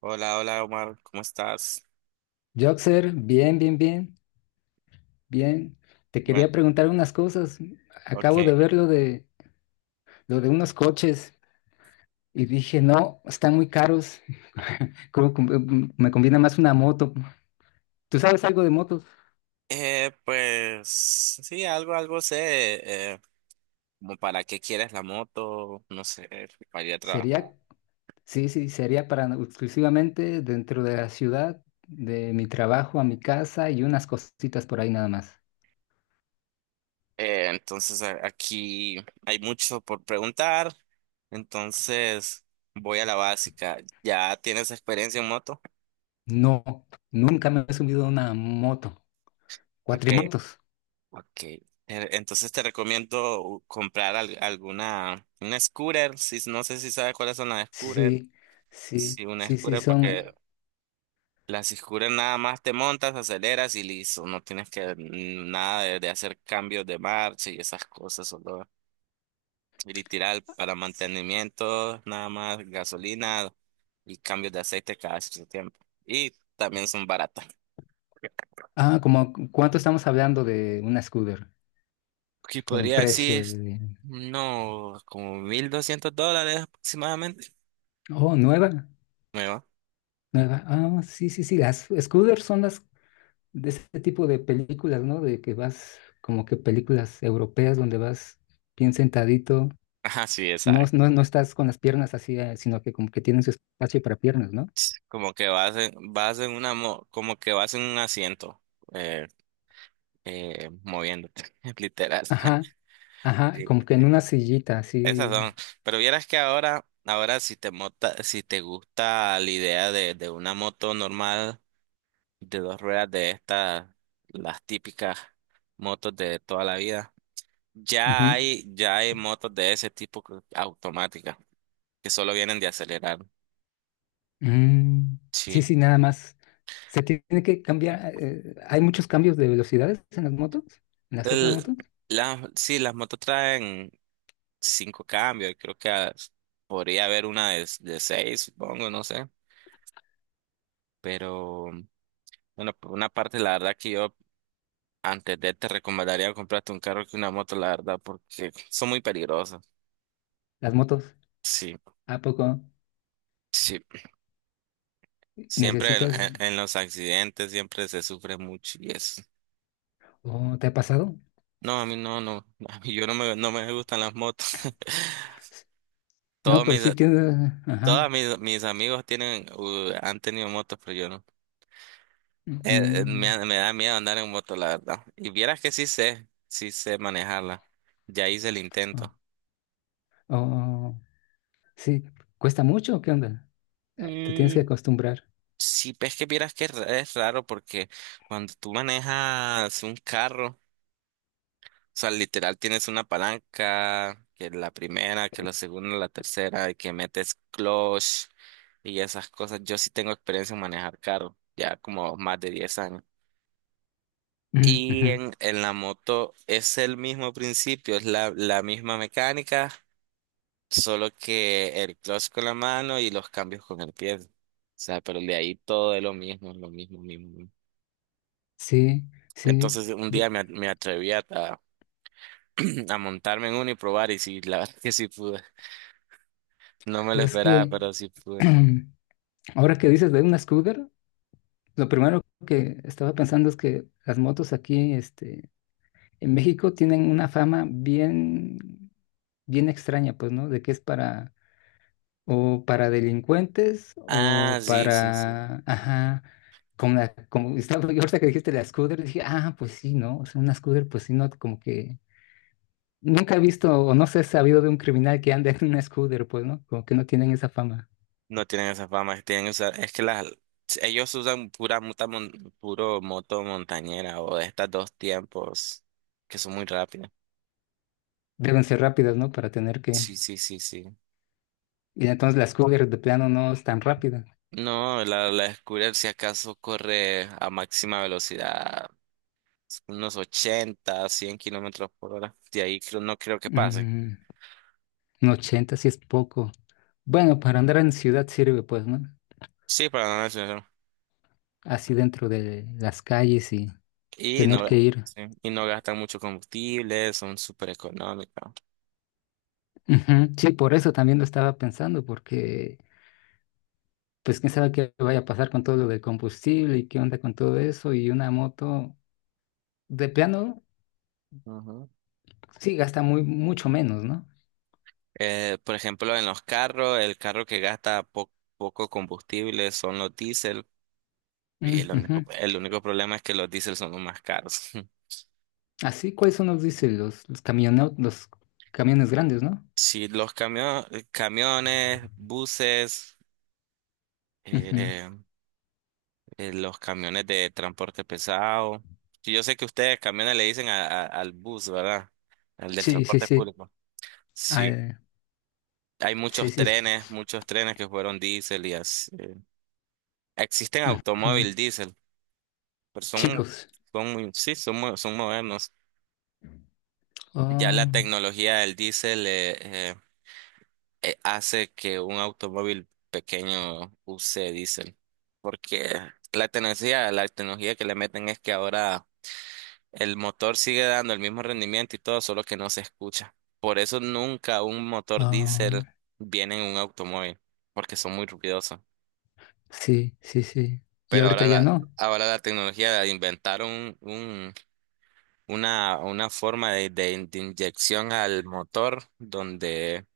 Hola, hola Omar, ¿cómo estás? Joxer, bien, bien, bien, bien. Te Bueno, quería preguntar unas cosas. Acabo de ok. ver lo de unos coches y dije, no, están muy caros. Creo que me conviene más una moto. ¿Tú sabes algo de motos? Pues sí, algo sé, como para qué quieres la moto, no sé, para ir a trabajar. Sería, sí, sí, sería para no, exclusivamente dentro de la ciudad, de mi trabajo a mi casa y unas cositas por ahí nada más. Entonces aquí hay mucho por preguntar, entonces voy a la básica. ¿Ya tienes experiencia en moto? No, nunca me he subido a una moto. Ok, Cuatrimotos. ok. Entonces te recomiendo comprar alguna, una scooter, si, no sé si sabes cuáles son las scooter. Sí, sí, Sí, una sí, sí, scooter son. porque la Siscura nada más te montas, aceleras y listo. No tienes que nada de hacer cambios de marcha y esas cosas. Solo ir y tirar para mantenimiento, nada más gasolina y cambios de aceite cada cierto tiempo. Y también son baratas. Ah, ¿como cuánto estamos hablando de una scooter Aquí con el podría precio decir, de? no, como $1,200 aproximadamente. Oh, nueva, Me va. nueva. Ah, sí, sí, sí. Las scooters son las de este tipo de películas, ¿no? De que vas como que películas europeas donde vas bien sentadito. Ajá, sí, No, no, exacto. no estás con las piernas así, sino que como que tienen su espacio para piernas, ¿no? Como que vas en una, como que vas en un asiento, eh, moviéndote, literal. Ajá, ajá, como que en una sillita Esas así. son. Pero vieras que ahora si te mota, si te gusta la idea de una moto normal de dos ruedas de estas, las típicas motos de toda la vida, Ujú. Ya hay motos de ese tipo automáticas que solo vienen de acelerar. Mm, sí, Sí. sí, nada más. Se tiene que cambiar. ¿Hay muchos cambios de velocidades en las motos? ¿En las otras El- motos? Sí, las motos traen cinco cambios. Creo que podría haber una de seis, supongo, no sé. Pero bueno, por una parte, la verdad que yo antes de te recomendaría comprarte un carro que una moto, la verdad, porque son muy peligrosas. Las motos. Sí, ¿A poco sí. Siempre necesitas en los accidentes siempre se sufre mucho y eso. o te ha pasado? No, a mí no, no. A mí yo no me, no me gustan las motos. S- No, Todos pero mis, sí tiene. Ajá. todas mis, mis amigos tienen, han tenido motos, pero yo no. Mm, Me da miedo andar en moto, la verdad. Y vieras que sí sé manejarla. Ya hice el oh, intento. oh, sí, cuesta mucho. ¿O qué onda? Te tienes que Mm, acostumbrar. sí, ves que vieras que es es raro porque cuando tú manejas un carro, o sea, literal tienes una palanca, que la primera, que la segunda, la tercera, y que metes clutch y esas cosas. Yo sí tengo experiencia en manejar carro, ya como más de 10 años. Mm, Y ujú, en la moto es el mismo principio, es la misma mecánica, solo que el clutch con la mano y los cambios con el pie. O sea, pero de ahí todo es lo mismo, mismo. sí, sí. Entonces un día bu- me atreví a montarme en uno y probar y sí, la verdad que sí pude. No me lo pues es esperaba, que pero sí pude. ahora que dices de una scooter, lo primero que estaba pensando es que las motos aquí, este, en México tienen una fama bien, bien extraña, pues, ¿no? De que es para, o para delincuentes, Ah, o sí, sí, sí. para, ajá, como estaba yo ahorita que dijiste la Scooter, dije, ah, pues sí, ¿no? O sea, una Scooter, pues sí, no, como que nunca he visto, o no sé, he sabido de un criminal que ande en una Scooter, pues, ¿no? Como que no tienen esa fama. No tienen esa fama, que tienen esa, es que las ellos usan puro moto montañera o de estas dos tiempos que son muy rápidas. Deben ser rápidas, ¿no? Para tener que, Sí, sí, sí, sí. y entonces la Scooter de plano no es tan rápida. No, la scooter si acaso corre a máxima velocidad, unos 80 a 100 km/h. De ahí no creo que pase. Mm. Un 80 sí es poco. Bueno, para andar en ciudad sirve, pues, ¿no? Sí, para no mencionar. Así dentro de las calles y Y tener que no, ir. sí, y no gastan mucho combustible, son súper económicas. Ujú. Sí, por eso también lo estaba pensando, porque pues quién sabe qué vaya a pasar con todo lo del combustible y qué onda con todo eso. Y una moto de plano Ujú. sí gasta muy, mucho menos, ¿no? Por ejemplo, en los carros, el carro que gasta poco combustible son los diésel. Y Mm, ujú. El único problema es que los diésel son los más caros. Así, ¿cuáles son los, dice, los camiones, los camiones grandes, ¿no? Sí, los camiones, buses, Ujú. eh, los camiones de transporte pesado. Sí, yo sé que ustedes camiones le dicen al bus, ¿verdad? Al del Sí, sí, transporte sí. público. Sí. Al- Hay sí, sí, sí. Muchos trenes que fueron diésel y así. Existen Ujú. automóvil diésel, pero son, Chicos. son muy, sí, son, son modernos. Ya la Oh. tecnología del diésel hace que un automóvil pequeño use diésel, porque la tecnología que le meten es que ahora el motor sigue dando el mismo rendimiento y todo, solo que no se escucha. Por eso nunca un motor diésel Ah, viene en un automóvil, porque son muy ruidosos. sí, sí, sí. Y Pero ahorita ya no. ahora la tecnología de inventar una forma de inyección al motor donde,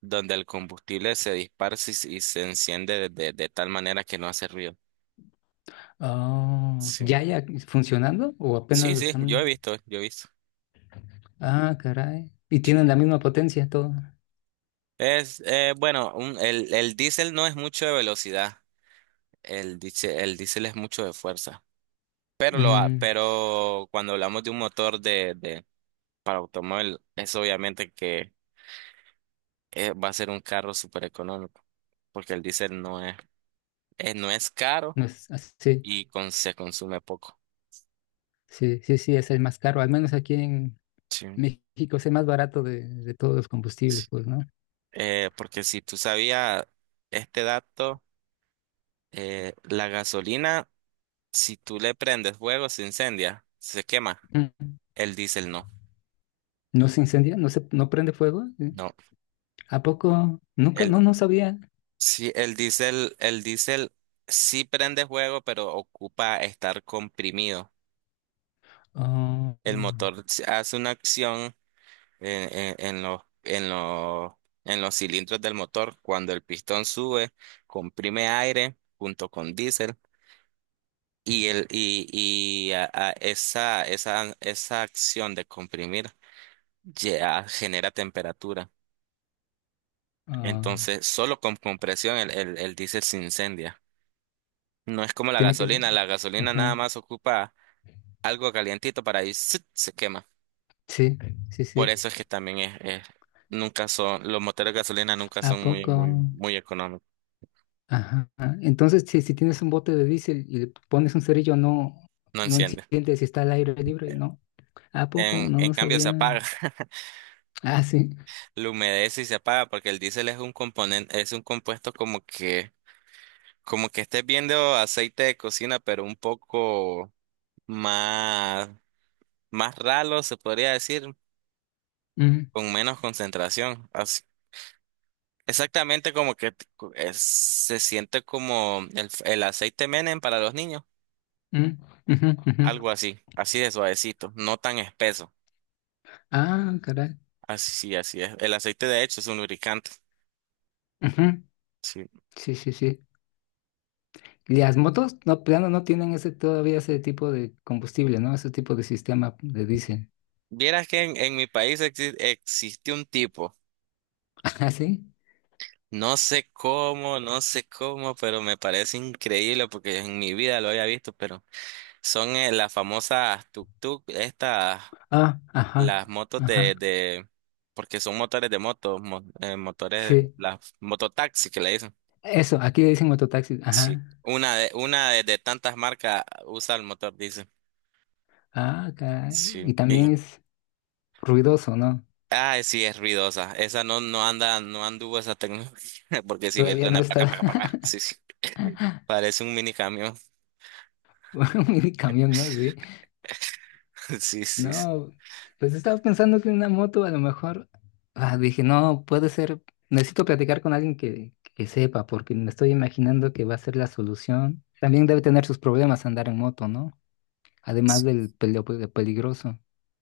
donde el combustible se dispara se enciende de tal manera que no hace ruido. Ah, Sí, ¿ya ya funcionando o apenas sí, lo sí, yo he están? visto, yo he visto. Ah, caray. Y tienen la misma potencia todo. Es, bueno, el diésel no es mucho de velocidad. El diésel es mucho de fuerza, pero Mm, pero cuando hablamos de un motor de para automóvil, es obviamente que va a ser un carro súper económico, porque el diésel no es, no es caro no es así. Se consume poco. Sí, sí, sí, es el más caro. Al menos aquí en Sí. México es el más barato de, todos los combustibles, pues, ¿no? Porque si tú sabías este dato, la gasolina, si tú le prendes fuego, se incendia, se quema. Mm. El diésel no. ¿No se incendia? No prende fuego? ¿Sí? No. ¿A poco? Nunca, no, no sabía. Sí, el diésel sí prende fuego, pero ocupa estar comprimido. Ah, El motor hace una acción en en en los cilindros del motor. Cuando el pistón sube, comprime aire junto con diésel y, el, y a esa, esa, esa acción de comprimir ya genera temperatura. ah, Entonces, solo con compresión el diésel se incendia. No es como tiene que ser. La gasolina nada Ujú. más ocupa algo calientito para ahí ¡zut! Se quema. Sí, sí, Por sí. eso es que también nunca son, los motores de gasolina nunca ¿A son muy, poco? muy, muy económicos. Ajá. Entonces, si tienes un bote de diésel y le pones un cerillo, no, No no enciende. enciende si está al aire libre, ¿no? ¿A poco? No, En no cambio se sabía. apaga, Ah, sí. lo humedece y se apaga porque el diésel es un componente, es un compuesto como que estés viendo aceite de cocina, pero un más, más ralo, se podría decir, Ujú, con menos concentración. Exactamente como que se siente como el aceite Menem para los niños. ujú, ujú, ujú. Algo así, así de suavecito, no tan espeso. Ah, caray. Así, sí, así es. El aceite de hecho es un lubricante. Ujú. Sí. Sí, sí, sí. Las motos, no, plano, no no tienen ese todavía ese tipo de combustible, ¿no? Ese tipo de sistema de diésel. Vieras que en mi país existe un tipo, Ah, sí. no sé cómo, no sé cómo, pero me parece increíble porque en mi vida lo había visto, pero son las famosas tuk-tuk, estas, Ah, ajá, las motos ajá. Porque son motores de motos, motores, Sí. las mototaxis que le dicen. Eso, aquí le dicen mototaxi. Ajá. Sí, una de, una de tantas marcas usa el motor, dice. Ah, caray. Sí, Y y también es ruidoso, ¿no? ah, sí, es ruidosa. Esa no, no anda, no anduvo esa tecnología, porque si bien Todavía no suena paca, está. paca, paca. Sí, sí. Parece un mini camión. Un mini camión, ¿no? Sí. Sí, sí. No, pues estaba pensando que una moto a lo mejor. Ah, dije, no, puede ser. Necesito platicar con alguien que, sepa, porque me estoy imaginando que va a ser la solución. También debe tener sus problemas andar en moto, ¿no? Además Sí. del peligroso.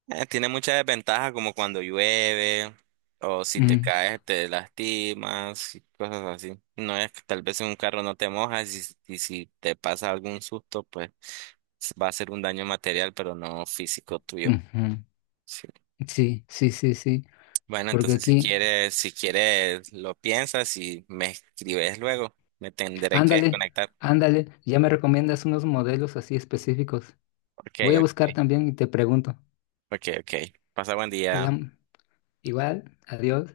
Tiene muchas desventajas, como cuando llueve, o si te Mm, caes, te lastimas, y cosas así. No es que tal vez en un carro no te mojas, y si te pasa algún susto, pues va a ser un daño material, pero no físico tuyo. ujú. Sí. Sí, sí, sí, sí. Bueno, Porque entonces si aquí. quieres, si quieres, lo piensas y me escribes luego. Me tendré que Ándale, desconectar. ándale. Ya me recomiendas unos modelos así específicos. Ok, Voy a buscar ok, también y te pregunto. ok, ok. Pasa buen día. Quedamos igual. Adiós.